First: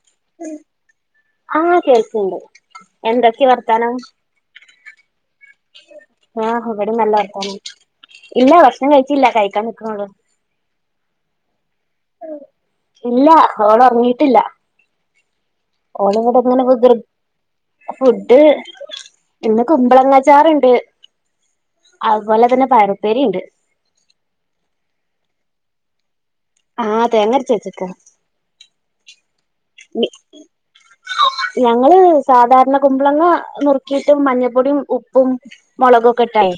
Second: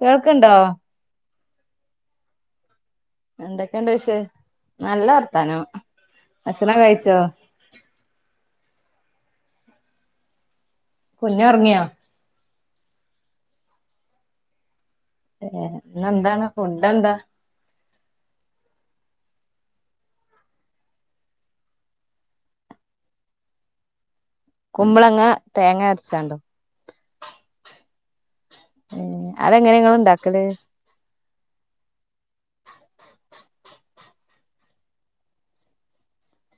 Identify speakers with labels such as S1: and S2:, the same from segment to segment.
S1: കേൾക്ക്ണ്ടോ
S2: ആ കേൾക്ക്ണ്ട് എന്തൊക്കെ
S1: എന്തൊക്കെണ്ട്
S2: വർത്താനം
S1: വിശേ നല്ല വർത്താനം
S2: ആ
S1: ഭക്ഷണം
S2: അവിടിം നല്ല
S1: കഴിച്ചോ
S2: വർത്താനം ഇല്ല ഭഷണം കഴി ച്ചില്ല കഴിക്കാൻ നിക്കണൊള്ളു
S1: കുഞ്ഞൊർങ്ങിയോ
S2: ഇല്ല ഓളൊർങ്ങീട്ടില്ല
S1: ഏ ഇന്നെന്താണ് ഫുഡ്‌ എന്താ
S2: ഫുഡ് ഇന്ന് കുമ്പളങ്ങച്ചാറ്ണ്ട് അതുപോലെ തന്നെ പയറുപ്പേരിണ്ട്
S1: കുമ്പളങ്ങ തേങ്ങ അര്ച്ചാണ്ടോ
S2: ആഹ് തേങ്ങരച്ച് വെച്ചക്കാ
S1: ഏഹ് അതെങ്ങനെ ഇങ്ങള് ഇണ്ടാക്കല്
S2: ഞങ്ങള് സാധാരണ കുമ്പളങ്ങ നുറുക്കിയിട്ട് മഞ്ഞപ്പൊടിം ഉപ്പും മൊളകും ഒക്കെ ഇട്ടയ്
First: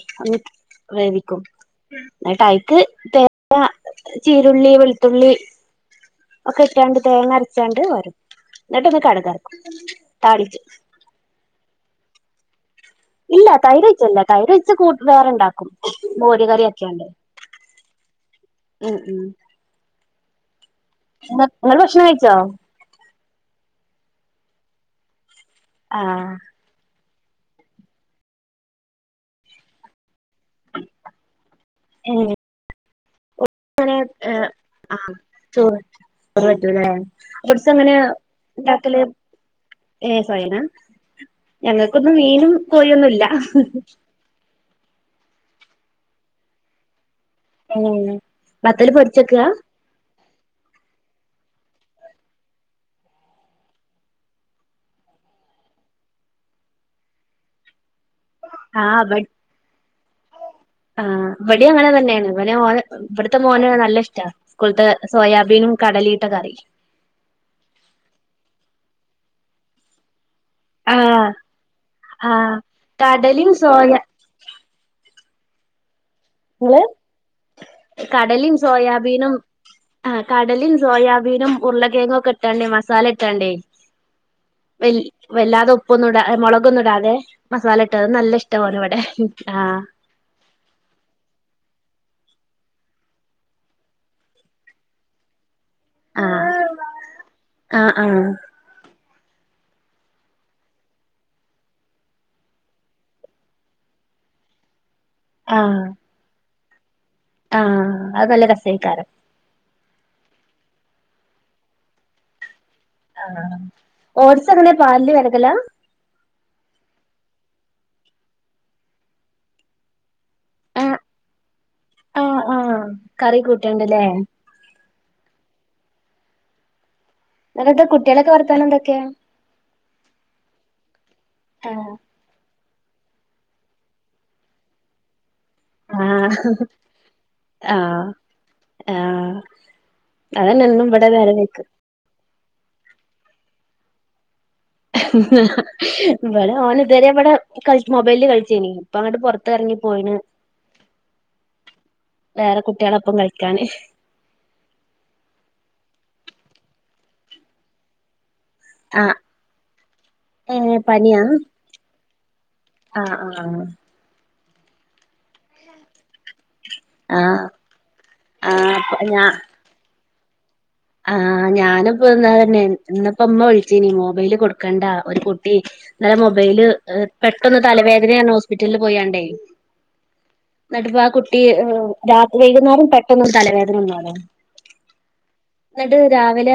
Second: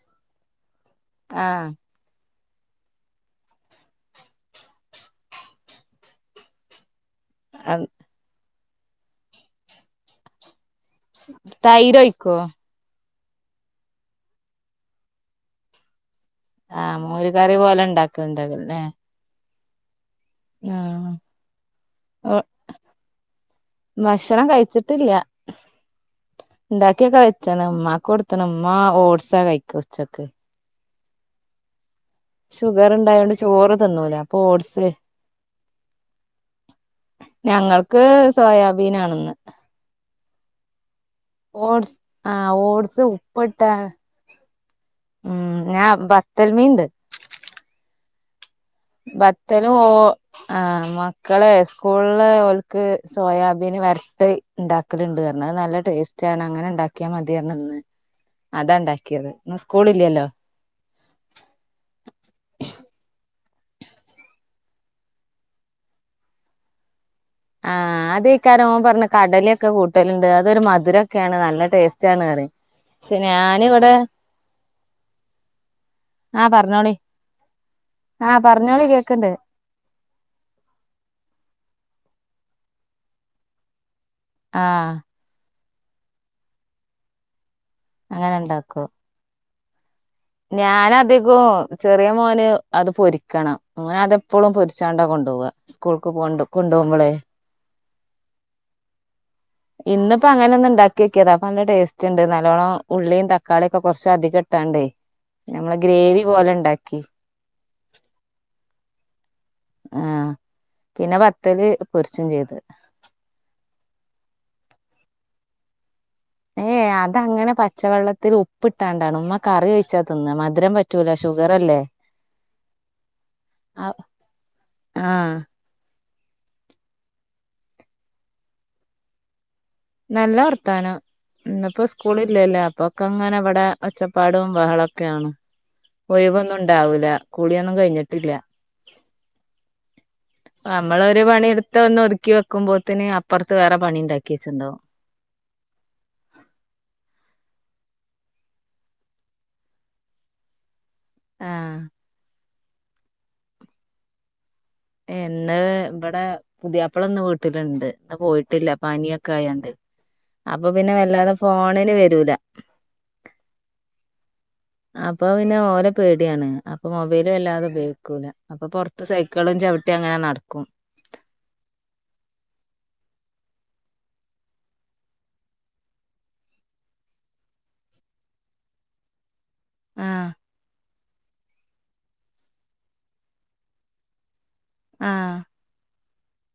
S2: വേവിക്കും
S1: ആഹ്
S2: ന്നിട്ടൈക്ക് തേങ്ങാ ചീരുള്ളി വെളുത്തുള്ളി ഒക്കെ ഇട്ടാണ്ട് തേങ്ങരച്ചാണ്ട്
S1: അത്
S2: പാരും ന്നിട്ടൊന്ന് കടകർക്കും താളിച്ചും
S1: തൈര് ഒഴിക്കുവോ
S2: ഇല്ല തൈര് ഒഴിക്കലില്ലാ തൈര് ഒഴിച്ച് കൂ വേറെ ഉണ്ടാക്കും
S1: ആ മോര് കറി പോലെ ഇണ്ടാക്കുന്നുണ്ട് അല്ലേ
S2: ള് ഓള് ഭക്ഷണം കഴിച്ചോ
S1: ഓഹ് ഭക്ഷണം കഴിച്ചിട്ടില്ല
S2: ആ
S1: എനിക്ക് കഴിക്കണം ഉമ്മാക്ക് കൊടുക്കണം ഉമ്മാ ഓട്സാ കഴിക്കാ ഉച്ചക്ക്
S2: ഏ
S1: ചോറുണ്ടായോണ്ട്
S2: അങ്ങനെ ആ ചോറ് ചോറ് പറ്റൂല അല്ലേ ഓട്സ് എങ്ങനാ
S1: ഞങ്ങൾക്ക്
S2: ഉണ്ടാക്കല്
S1: സോയാബീനാണ് ഇന്ന്
S2: [unintelligible]
S1: ഓട്സ് ആഹ് ഓട്സ്
S2: ഇല്ല
S1: ഉപ്പിട്ട ഉം ഞാൻ അ ബത്തൽ മീൻ ണ്ട്
S2: ഓ ബത്തല് പൊരിച്ചക്കാ
S1: ബത്തലും ഓ ആ മക്കളെ സ്കൂളില് ഓൽക്ക് സോയാബീന് വർത്തെ ഇണ്ടാക്കലുണ്ട് അത് നല്ല ടേസ്റ്റാണ് അങ്ങനെ ഇണ്ടാക്കിയാൽ മതീയർഞ്ഞ് ന്ന്
S2: ആ വട്
S1: സ്കൂളില്ലല്ലോ
S2: ആ വടി അങ്ങനെതന്നെയാണ് ഓലെ ഇവട് ൺത്ത മോന് നല്ല ഇഷ്ടാ സ്കൂൾത്തെ സോയാബീനും കടലിട്ട കറി
S1: ആഹ് അതെയ്ക്കാരം ഓൻ പറഞ്ഞ കടലൊക്കെ കൂട്ടല്ണ്ട് അതൊരു
S2: ആഹ്
S1: മധുരംക്കെയാണ് നല്ല ടേസ്റ്റാണ് പറിം
S2: ആഹ്
S1: പക്ഷെ
S2: കടലിം സോയ
S1: ഞാനിവടെ ആഹ്
S2: ഇങ്ങള്
S1: പറഞ്ഞാളീ
S2: കടലിം സോയാബീനും ആ കടലിം സോയാബീനും ഉരുളകിഴങ്ങൊക്കെ ഇ ട്ടാണ്ട് മസാല ഇട്ടാണ്ട്
S1: ആ
S2: വൽ വല്ലാതെ ഉ ഉപ്പൊന്നും ഇട മുളകൊന്നും ഇടാതെ മസാല ഇട്ടത് നല്ല ഇഷ്ട ഓന് വടെ ആഹ്
S1: ഞൻ അധികും ചെറിയ മോന് അത് പൊരിക്കണം ഓനതെപ്പഴും പൊരിച്ചാണ്ട കൊണ്ട്പോവാ സ്കൂൾക്ക് പോണ്ട് കൊണ്ടുപോകുമ്പളേ
S2: ആ ആഹ്
S1: ഇന്നിപ്പോ അങ്ങനെ ഒന്ന് ഇണ്ടാക്കി ഓക്കിയതാ അപ്പ നല്ല ടേസ്റ്റ് ഇണ്ട് നല്ലോണം ഉള്ളിം തക്കാളിം ഒക്കെ കൊറച്ച് അധികം ഇട്ടാണ്ടേ നമ്മള്
S2: ആഹ്
S1: ഗ്രേവി പോലെ ഇണ്ടാ ക്കി
S2: ആഹ് അത് നല്ല രസേക്കാരം
S1: ആ പിന്നെ ബത്തല് പൊരിച്ചും ചെയ്ത്
S2: ആ ഓട്സ് എങ്ങനെ പാല് വരകലാ
S1: ഏയ് അതങ്ങനെ പച്ചവെള്ളത്തിൽ ഉപ്പിട്ടാണ്ടാണ് ഉമ്മ കറി വെച്ച മധുരം
S2: ആഹ്
S1: പറ്റൂല ഷുഗർ അല്ലേ
S2: ആഹ് ആഹ് കറി
S1: ആ
S2: കൂട്ടണ്ട്ല്ലേ
S1: ആഹ്
S2: പിന്നെത്താ കുട്ടികളെക്കെ വർത്താനം എന്തൊക്കെയാ
S1: നല്ല വർത്താനം ഇന്നിപ്പോ
S2: ആഹ്
S1: സ്കൂൾ ഇല്ലല്ലോ പ്പൊക്കെ അങ്ങനെ ഇവിടെ ഒച്ചപ്പാടും ബഹളൊക്കെയാണ്
S2: ആഹ്
S1: ഒഴിവൊന്നും ഉണ്ടാവൂല്ല കുളിയൊന്നും
S2: ആഹ്
S1: കഴിഞ്ഞിട്ടില്ല
S2: ആഹ് അതന്നെ എന്നും ഇവിടെ
S1: നമ്മളൊരു
S2: നേരം വൈകും
S1: പണിയെടുത്ത ഒന്ന് ഒതുക്കി വെക്ക ക്കുമ്പോത്തിന് അപ്പൊർത്ത് വേറെ പണിണ്ടാക്കി വച്ച്ണ്ടാവും
S2: ഇവിടെ ഓന് ഇതുവരെ ഇവിടെ കള മൊബൈലില് കളിച്ചേനി ഇപ്പ അങ്ങോട്ട് പൊറത്ത് ഇറങ്ങി പോയിണ്
S1: ആഹ്
S2: വേറെ കുട്ടികളപ്പം കളിക്കാന്
S1: ഇന്ന് ഇവിടെ പുതിയപ്പളന്ന് വീട്ടിലുണ്ട് ഇന്ന് പോയിട് ട്ടില്ല
S2: ആഹ്
S1: പനിയൊക്കെ ആയോണ്ട്
S2: ഏ
S1: അപ്പൊ പിന്നെ
S2: പനിയാ
S1: വല്ലാതെ ഫോണിന് വ പറ്റൂല
S2: ആഹ് ആഹ്
S1: അപ്പൊ പിന്നെ ഓരോ പേടിയാണ് അപ്പൊ
S2: ആഹ്
S1: മൊബൈലും
S2: ആഹ്
S1: വല്ലാതെ ഉപയോഗിക്കൂില്ല അപ്പൊ പുറത്ത് സൈക്കിളും ചവിട്ടിയും അങ്ങനെ നടടുക്കും
S2: ആഹ ഞാനിപ്പോന്ന തന്നെ ഇന്നപ്പ അമ്മ വിളിച്ചീനി മൊബൈല് കൊടുക്കണ്ടാ ഒരു കുട്ടി ഇല്ല മൊബൈല് പെട്ടന്ന് തലവേദനയന്ന ഹോസ്പിറ്റലില് പോയണ്ടേ
S1: ആഹ
S2: വാ കുട്ടി രാത്രി വൈകുന്നേരം പെട്ടെന്ന് തലവേദന ഒന്ന
S1: ആഹ
S2: രാവിലെ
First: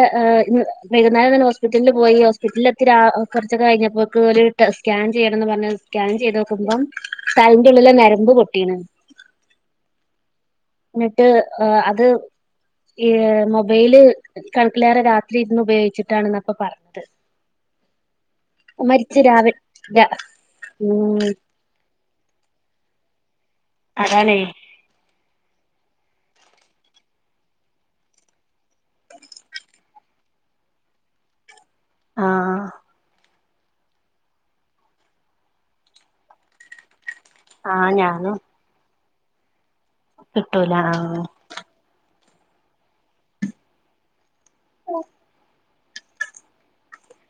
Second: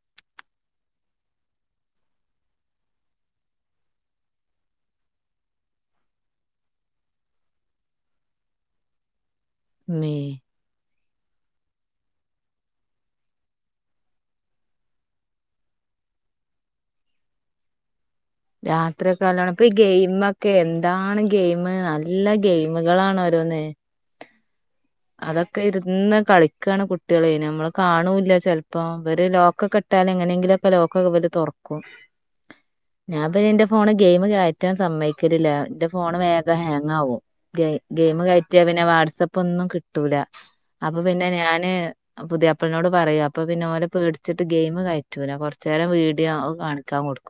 S2: വകുന്നേരം തന്നെ ഹോസ്പിറ്റലിൽ പോയി ഹോസ്പിറ്റലിൽ എത്തി കുറച്ചൊക്കെ കഴിഞ്ഞപ്പോക്ക് സ്കാൻ ചെയ്യണംന്ന് പറഞ്ഞത് സ്കാൻ ചെയ്ത് നോക്കുമ്പതലേന്റ ഉള്ളില നരമ്പ് പൊട്ടിയണ്
S1: മ
S2: എന്നിട്ട് അത് ഈ മൊബൈല് കണക്കിലേറെ രാത്രി ഇരുന്ന് ഉപയോഗിച്ചിട്ടാണെന്നപ്പൊ പറഞ്ഞത് മരിച്ച്
S1: രാത്രിയക്കെല്ലണ്
S2: രാവിലെ
S1: അപ്പൊ ഈ
S2: രാ
S1: ഗെയിമ ഒക്കെ എന്താണ്
S2: ഉം
S1: ഗെയിം നല്ല എല്ലാ ഗെയിമുകളാണട്ടോ രോന്ന്
S2: അതാണ്ട്ടോ
S1: അതൊക്കെ ഇരുന്ന് കളിക്കുകയാണ് കുട്ടികൾ നമ്മള് കാണൂില്ല ചിലപ്പോ ഇര് ലോക്കക്ക കെട്ടാലും എങ്ങനെങ്കിലുംക്കെ ലോക്കൊക്കെ വ തുറക്കും
S2: ആഹ
S1: അപ്പൊ എന്റെ ഫോണ് ഗെയിം കയറ്റാൻ സമ്മക്കല്ല എന്റെ ഫോണ് വേഗം ഹാങ്ങ ആും
S2: ആഹ്
S1: ഗെയിം
S2: ഞാനും
S1: കയറ്റിയാൽ പിന്നെ [unintelligible] [unintelligible] കിട്ടൂല
S2: കിട്ടൂല
S1: അപ്പൊ
S2: ആഹ്
S1: പിന്നെ ഞാന് പുതിയപ്പളിനോട് പറയൂ അപ്പൊ പിന്നെ ഓല പേട കുച്ചിട്ട ഗെയിം കയറ്റൂില്ല കുറ ചില വീഡിയോ കാണിക്കാൻ കൊടുക്കും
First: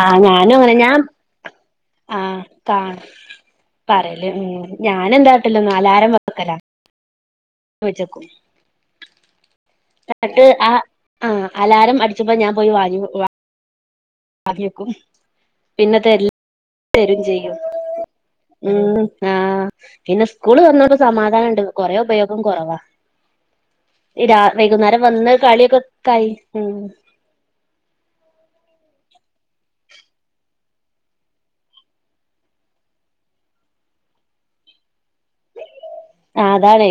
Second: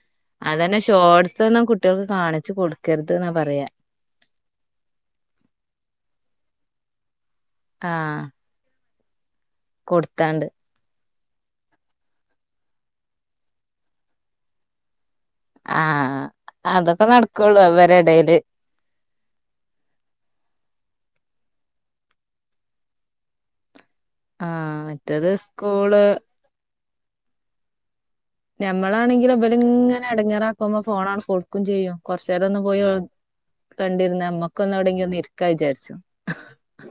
S2: ആ ഞാനും അങ്ങനെ
S1: അതന്നെ
S2: ഞാൻ
S1: ഷോർട്സ് ഒന്നും കുട്ടികൾക്ക്
S2: ആഹ
S1: കാണിച്ചു കൊടുക്കരുത് എന്നാ പറയാ
S2: എന്തായിട്ടല്ലോ നാലരം രാ [unintelligible]
S1: ആഹ്
S2: വച്ചേക്കും അത്
S1: കൊടുത്താണ്ട്
S2: ആ ആ അലാറം അടിച്ചപ്പോ ഞാൻ പോയി വാ അതിയക്കും പിന്നത്
S1: ആഹ് അതൊക്കെ
S2: തരും ചെയ്യും
S1: നടക്കുള്ളൂ അവരെ ഇടയില്
S2: ഉ ആഹ പിന്നെ സ്കൂള് വന്നോണ്ട് സമാധാനം കൊറേ ഉപയോഗം കുറവാ
S1: ആഹ്
S2: വൈകുന്നേരം
S1: മറ്റേത്
S2: വന്ന്
S1: സ്കൂള്
S2: കളിയൊക്കെക്കായി ഉ-
S1: ഞമ്മളാണെങ്കിലിൽലും ഇങ്ങനെ അടങ്ങിയാറാക്കുമ്പോ ഫോണ ആണ് കൊടുക്കും ചെയ്യും കുറച്ച നേരം ഒന്ന് പോയി കണ്ടിര നമ്മുക്കൊന്ന് എവിടെങ്കിൽ ഒന്ന ഇ
S2: ആ അതാണ്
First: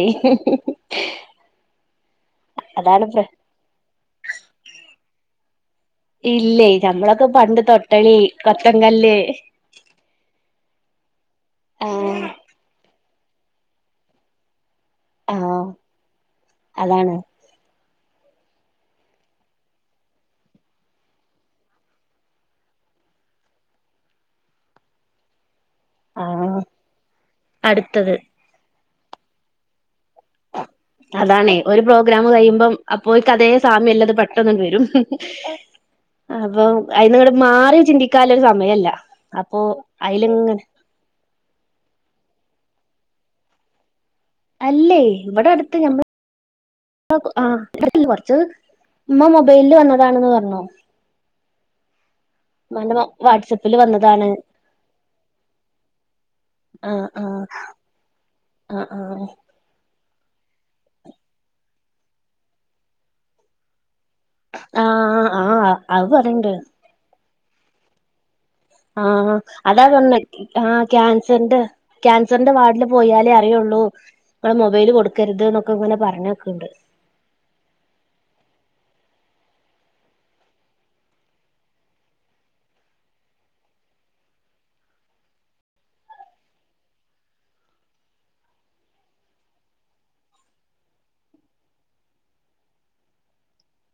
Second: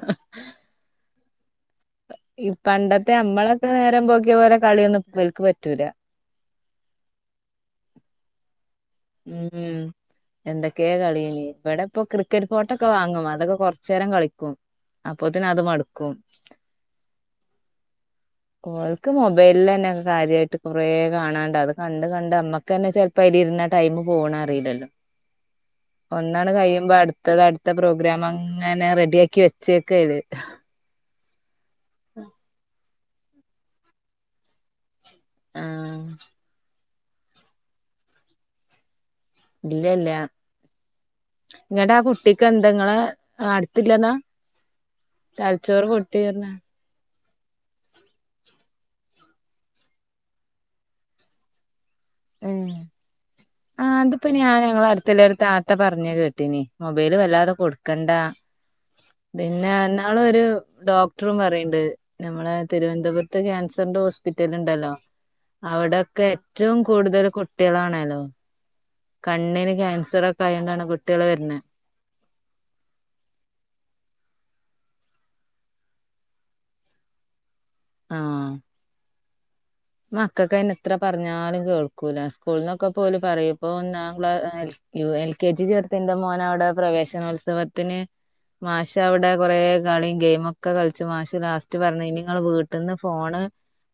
S1: ഈ പണ്ടത്തെ
S2: പ്ര
S1: നമ്മളൊക്കെ നേരം പോക്കിയ പോലെ കളിയൊന്ന ഇവർക്ക് പറ്റൂല
S2: ഇല്ലേ നഞമ്മളൊക്കെ പണ്ട് തൊട്ടളി കൊത്തങ്കല്ല്
S1: ഉം എന്തൊക്ക കേ കളിയ ഇവിടെ ഇപ്പോൊ
S2: ആഹ്
S1: ക്രിക്കറ്റ് ഫോട്ടോൊക്കെ വാങ്ങ അതൊക്കെ കുറച്ചു നേരം കളിക്കും അപ്പൊ തന്നെ അത്
S2: ആഹ്
S1: മടുക്കും
S2: അതാണ്
S1: ഓൾക്ക് മൊബൈലില്ലനെ കാര്യമായിട്ട് കൊറേ കാണാണ്ട അത് കണ്ട് കണ്ട് അമ്മക്ക് തന്നെ ചെലപ്പോ അല് ഇരുന്ന ടൈം പോണ അറിയില്ലല്ലോ ഒന്നാണ്
S2: ആഹ്
S1: കഴിയുമ്പോ അടുത്തത് അടുത്ത
S2: അടുത്തത്
S1: പ്രോഗ്രാം അങ്ങനെ റെഡ ടിയക്കി വച്ചേക്കത്
S2: അതാണ് ഒരു പ്രോഗ്രാം കഴിയുമ്പം അപ്പോൊ കഥേ സാമ്യം അല്ലാത് പെട്ടെന്ന് വരും
S1: ആഹ്
S2: അപ്പോ അതിൽ ഇങ്ങട് മാറി ചിന്തിക്കാൻ സമയമില്ല
S1: ഇല്ലില്ല.... നിങ്ങടെ [unintelligible] കുട്ടി ബന്ധങ്ങളെ അടുത്ത് ഇല്ലെന്ന് [unintelligible]
S2: അല്ലേ ഇവിടെ അടുത്ത് നമ്മൾ ആ കൊറച്ച് ഉമ്മ മൊബൈലിൽ വന്നതാണന്ന് പറഞ്ഞോ വാട്ട്‌സാപ്പ്
S1: ആ അതിപ്പോ ഞാൻ ഞങ്ങളെ അടുത്തുള്ള താത്ത പറഞ്ഞേ കേട്ടീനി
S2: ആ
S1: മൊബൈൽ
S2: ആ
S1: വല്ലാതെ കൊടുക്കേണ്ട
S2: ആ
S1: പിന്നെ എന്നാ ഇന്നാൾ ഒരു ഡോക്ടറും പറയണ്ട് നമ്മളെ തിരുവനന്തപുരത്ത് ക്യാൻസന്റെ ഹോസ്
S2: ആ
S1: കിട്ടീട്ടുണ്ടല്ലോ
S2: ആ ആ അത്
S1: അവിടയൊക്കെ
S2: പറയണ്ട്
S1: ഏറ്റവും കൂടുതല് കു കുട്ടികളാണല്ലോ
S2: ആ
S1: കണ്ണിന്
S2: അതാ പറഞ്ഞെ
S1: ക്യാൻസർ ഒക്കെ
S2: ആ
S1: ആയോണ്ടാണ് കുട്ടികള്
S2: ക്യാൻസറിന്റെ
S1: വര്ണെ
S2: ക്യാൻസറിന്റെ വാർഡില് പോയാലേ അറിയുള്ളൂ ഇവിടെ മൊബൈൽ കൊടുക്കരുത് എന്നൊക്കെ ഇങ്ങനെ പറഞ്ഞോക്കുണ്ട്
S1: ആ മക്കൾക്ക് അയിന് എത്ര പറഞ്ഞാലും കേൾക്കൂല സ്കൂളിലൊക്കെ പോലും പറയും ഇപ്പൊ ഒന്നാം ക്ലാ എൽ കെ ജി ചേർത്ത് എന്റെ മോന് അവിടെ പ്രവേശനോത്സവത്തിന് മാഷ് അവിടെ കുറെ കളിയും ഗെയിമും ഒക്കെ കളിച്ചു മാഷ് ലാസ്റ്റ് പറഞ്ഞു ഇനി നിങ്ങൾ വീട്ടീന്ന് ഫോണ്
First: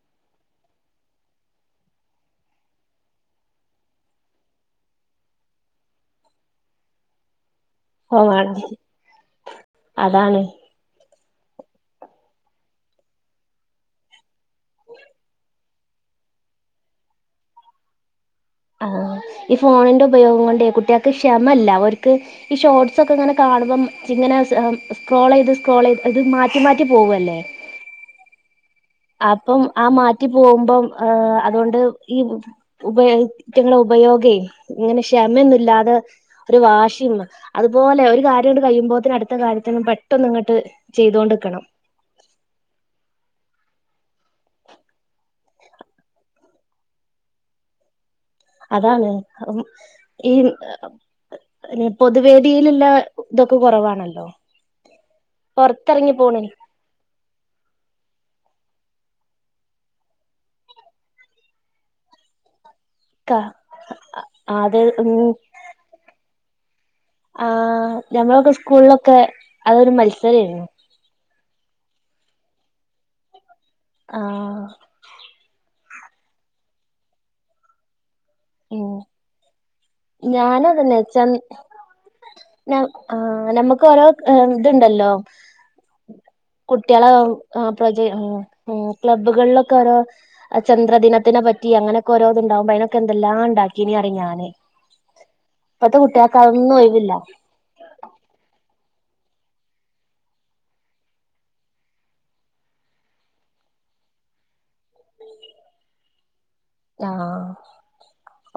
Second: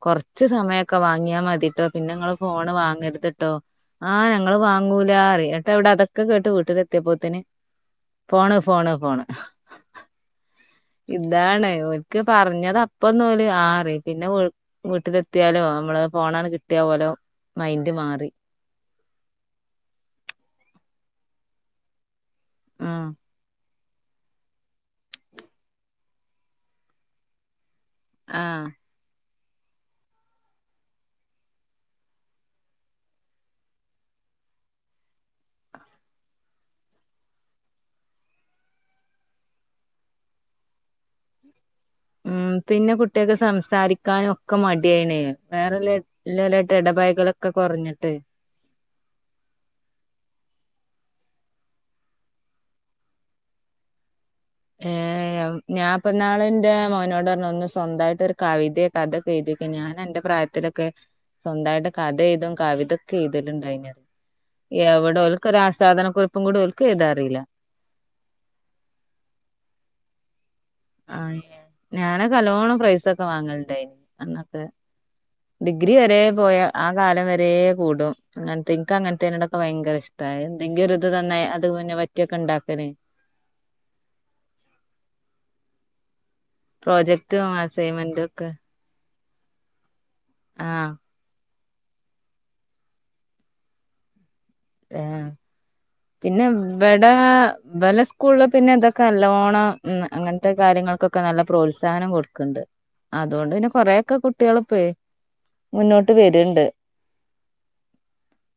S1: കുറച്ച് സമയ ഒക്കെ വാങ്ങിയാ മതീട്ടോ പിന്നെ നിങ്ങൾ ഫോണ് വാങ്ങരുതുട്ടോ ആഹ് ഞങ്ങൾ വാങ്ങൂല പറയും എന്നിട്ട് അതൊക്കെ കേട്ട് വീട്ടിലെത്തിയപ്പോത്തനെ
S2: ഫോൺ വേണും അതാണ്
S1: ഇതാണ് ഓൻക്ക് പറഞ്ഞത് അപ്പോ ഒന്ന് ഓ പറയും പിന്നെ വീട്ടിലെത്തിയാലും നമ്മള് ഫോണങ്ങട്ട് കിട്ടിയ ഓല മൈന്റ് മാറി
S2: ആ ഈ ഫോണിന്റെ ഉപയോഗം കൊണ്ടേ കുട്ടികൾക്ക് ക്ഷമല്ല ഓർക്ക് ഈ ഷോർട്സ്
S1: ഉം
S2: ഒക്കെ ഇങ്ങനെ കാണുമ്പം ഇങ്ങനെ സ്ക്രോൾ ചെയ്ത് സ്ക്രോൾ ചെയ്ത് ഇത് മാറ്റി മാറ്റി പോവല്ലേ
S1: ആ
S2: അപ്പം ആ മാറ്റി പോകുമ്പം അതുകൊണ്ട് ഈ ഉപയോഗിക്കുന്ന ഉപയോഗെ ഇങ്ങനെ ക്ഷമയോന്നുമില്ലാതെ ഒരു വാശിയും അതുപോലെ ഒരു കാര്യം അങ്ങട്ട് കഴിയുമ്പോത്തിന് അടുത്ത കാര്യത്തിനു പെട്ടന്ന് ഇങ്ങോട്ട് ചെയ്തൊണ്ട് നിക്കണം
S1: ഉം പിന്നെ കുട്ടികൾക്ക് സംസാരിക്കാനും ഒക്കെ മടിയാണ് വേറൊള്ള അളുക്കളായിട്ട് ഇടപടലൊക്കെ കുറഞ്ഞിട്ട്
S2: അതാണ് ഈ പൊതുവേദിയിലുള്ള ഇതൊക്കെ കുറവാണല്ലോ
S1: ഏ ഞാനിപ്പ
S2: പൊറത്തിറങ്ങി പോണ
S1: ഇന്നാള് എന്റെ മോനോട് പറഞ്ഞ് ഒന്ന് സ്വന്തമായിട്ട് ഒരു കവിതയെ കഥയൊക്കെ എഴുതി വെയ്ക്ക് ഞാൻ അന്റെ പ്രായത്തിലൊക്കെ സ്വന്തമായിട്ട് കഥ എഴുതും കവിത ഇതൊക്കെ
S2: ക
S1: എടുതലിണ്ടായി ഞാൻ
S2: അത്
S1: എവിടെ ഓർക്ക് ഒരു ആസ്വാദനക്കുറിപ്പ്‌ ഒന്നും കൂട
S2: ആ ഞമ്മളൊക്കെ സ്കൂളിലൊക്കെ അതൊരു മത്സരായിരുന്നു
S1: ആ ഞാൻ നല്ലോണം പ്രൈസ് ഒക്കെ വാങ്ങലു [unintelligible] അന്നത്തെ
S2: ആഹ്
S1: [unintelligible] ഗ്രി വരെ പോയാ ആ കാലം വരെ കൂടും അതെ ഇനക്ക് അങ്ങനത്തിനോടാ
S2: ഞാന അതെന്നെച്ച
S1: അത് പിന്നെ പറ്റിയൊക്കെ ഉണ്ടാക്കല്
S2: ആ നമ്മുക്ക് ഓരോ ഇതുണ്ടല്ലോ [unintelligible] കുട്ടിയള
S1: പ്രോജക്റ്റും
S2: ആ പ്രജമ്
S1: അസൈൻമെന്റും ഒക്കെ
S2: മ് ക്ലബ്ബുകളിലൊക്കെഓരോ ആ
S1: ആഹ്
S2: ചന്ദ്രദിനത്തിനെ പറ്റി റ്റി അങ്ങനൊക്കെ ഓരോത് ഇണ്ടാവുമ്പോ അതിനൊക്കെ എന്തെലാം ഉണ്ടാക്കിനീ യറി ഞാന്
S1: ആ
S2: ഇപ്പത്തെ കുട്ട്യാക്ക്
S1: പിന്നെ
S2: അതൊന്നും
S1: വടേ
S2: ഒഴിവില്ല
S1: വല സ്കൂള് പിന്നെതൊക്ക.... കല്ലനല്ലൊണം ഉ അങ്ങനത്തെ കാര്യങ്ങൾക്കൊക്കെ നല്ല പ്രോത്സാഹനം കൊടുക്കണ്ട് അതുകൊണ്ട് പിന്നെ കൊറയക്കെ കുട്ടികൾ ഇപ്പ മുന്നോട്ട് വരുണ്ട്
S2: ആഹ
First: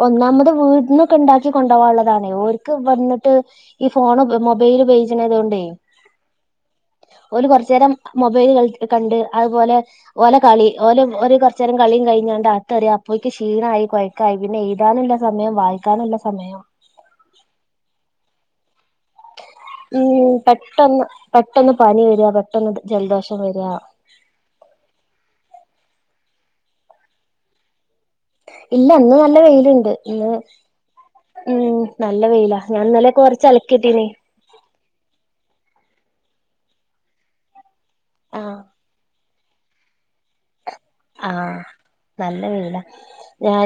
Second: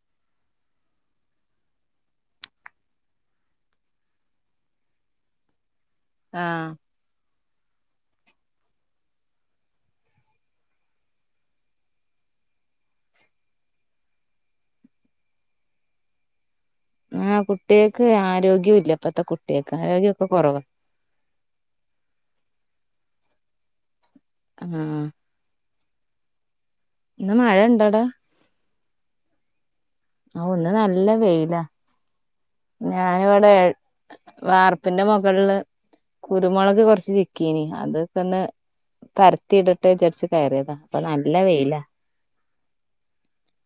S2: ഒന്നാമത് വീടിനൊക്കെ ഉണ്ടാക്കി കൊണ്ടുപോകാനുള്ളതാണേഓര്ക്ക് വന്നിട്ട് ഈ ഫോണ് മൊബൈല് ഉപയോഗിച്ചണത കൊണ്ടേ
S1: ആ
S2: ഓല കുറച്ചു നേരം മൊബൈൽ ക കണ്ട് അതുപോലെ ഓലെ കളി ഓലെഓ കുറു നേരം കളിയും കഴിഞ്ഞാണ്ട് അത്ത അറിയ പോയിക്ക് ക്ഷീണമായി കൊഴക്കായി പിന്നെ എഴുതാനുള്ള സമയം വായിക്കാനുള്ള സമയം
S1: ആ കുട്ടികക്ക് ആരോഗ്യഉല്ല
S2: ഉ പെട്ടെന്ന് പെട്ടന്ന് പനി വരിക പെട്ടെന്ന് ജലദോഷം വരാ
S1: ആ ഇന്ന് മഴ ഇണ്ടടാ
S2: ഇല്ല അന്ന് നല്ല വെയിലുണ്ട് ഇന്ന്
S1: ആ ഒന്ന് നല്ല വെയില
S2: ഉം നല്ല വെയിലാ ഞാൻ ഇന്നലെ കൊറച്ച്
S1: ഞാനിവിടെ
S2: അലക്കിട്ടീനി
S1: വാർപ്പിന്റെ മുകളില് കുരുമുളക് കൊറച്ച് ചിക്കിനി അതൊക്കന്നെ
S2: ആഹ്
S1: പരത്തിയിടട്ട് ച കേറിയതാ അപ്പൊ നല്ല വെയിലാ
S2: എ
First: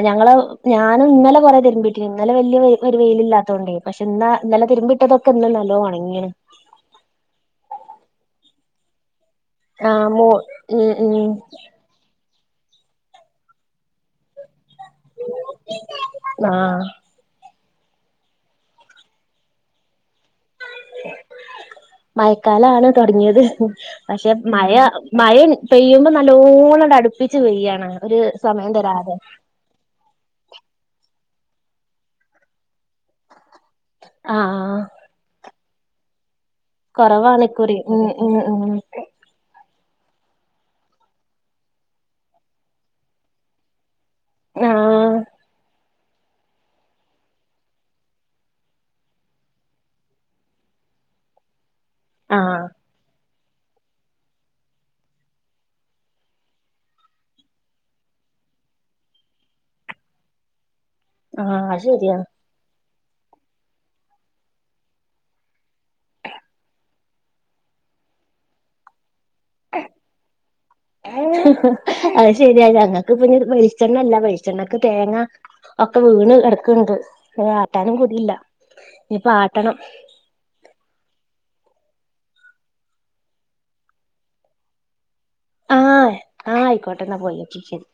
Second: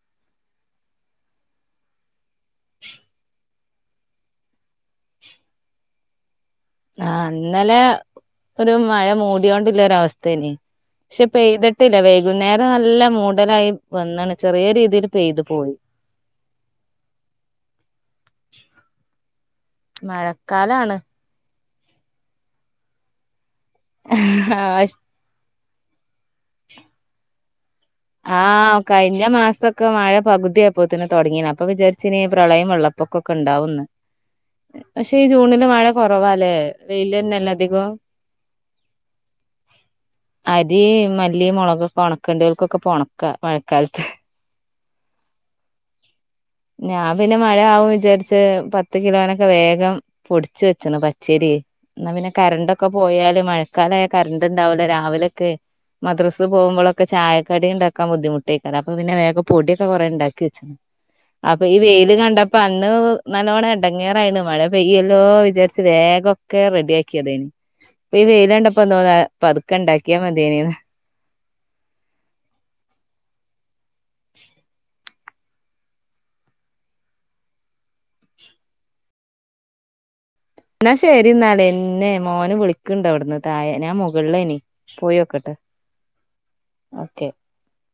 S2: ഞങ്ങള് ഞാനും ഇന്നലെ കൊറെ തരുമ്പീട്ടിനി ന്നലെ വല്യ ഒരു വെയില ഇല്ലാത്തോണ്ടെ പക്ഷെ എന്നാ നല്ല തിരുമ്പിട്ടതൊക്കെ ഇന്ന് നല്ലോണം ഒണങ്ങിണ്
S1: ആ ഇന്നലെ ഒരു മഴ മൂടി ടോണ്ടിള്ള
S2: ആഹ് മോ
S1: അവസ്ഥേനി
S2: ഉം
S1: പക്ഷെ
S2: ഉം
S1: പെയ്തിട്ടില്ല വൈകുന്നേരം നല്ല മൂഡലായി വന്നണ് ചെറിയ രീതിൽ പെയ്ത് പോയി
S2: ആഹ്
S1: മഴക്കാലാണ്
S2: മഴക്കാലണ് തുടങ്ങിയത് പക്ഷെ മയഴ മഴ പെയ്യുമ്പോ നല്ലോണം അടുപ്പിച്ച് പെയ്യാണ് ഒരു സമയം
S1: ആഹ്
S2: തരാതെ
S1: കഴിഞ്ഞ മാസൊക്കെ മഴ പകുതി ത്തിന് തുടങ്ങിണ് അപ്പൊ വിചാരിച്ചിനി പ്രളയും വെള്ളപ്പൊക്കൊക്കെ ഉണ്ടാവുന്നു ഉം പക്ഷെ ഈ ജൂണി മഴ കുറവാ
S2: കൊറവാണിക്കുറി ഉ ഉ
S1: അരി മല്ലി മുളകൊക്കെ ഉണക്കണ്ടി ക്കൊക്കെ പോണക്ക മഴക്കാലത്ത്
S2: ആഹ്
S1: ഞാൻ പിന്നെ മഴയാവും വിചാരിച്ച് പത്ത് കിലോനൊക്കെ വേഗം പൊടിച്ച് വെച്ചണ് പച്ചേരി എന്നാ പിന്നെ ക
S2: ആഹ്
S1: രണ്ടൊക്കെ പോയാല് മഴക്കാലായ കറണ്ട് ഉണ്ടാവല്ലോ രാവിലെൊക്കെ മദ്രസ് പോകുമ്പോഴൊക്കെ ചായക്കടി ഉണ്ടാക്കാൻ ബുദ്ധിമുട്ടേക്കരം അപ്പൊ പിന്നെ വേഗ പൊടിയൊക്കെ കൊറെ ഉണ്ടാക്കി വെച്ച
S2: ആഹ്
S1: അപ്പൊ ഈ
S2: അത്
S1: വെയില്
S2: ശരിയാ
S1: കണ്ടപ്പോ അന്ന് നല്ലവണം എടങ്ങേറായിണ് മഴ പയ്യല്ലോ വിചാരിച്ച്ച് വേഗൊക്കെ റെഡിയ ആക്കിയത ഇനി ഇപ്പ ഈ വെയിലണ്ടപ്പോന്തോന്നാ പതുക്കെ ഉണ്ടാക്കിയാ മതിേനിന്ന്
S2: അത് ശരിയ ഞങ്ങക്ക് ഇപ്പ വെളിച്ചെണ്ണ ഇല്ല വെളിച്ചെണ്ണക്ക് തേങ്ങ ഒക്കെ വീണ് കിടക്കണ്ട് അ ആട്ടാനും കുടീല്ല ഇനിപ്പ ആട്ടണം
S1: എന്നാ ശരി ന്നാല എന്ന്നെ മോന് വിളിക്കണ്ട അവിടുന്ന് തായേ ഞാൻ മുകളിലേനി പോയോ
S2: ആഹ് ആഹ് ആയിക്കോട്ടെ എന്നാ പോയോ ക്കാ ശരി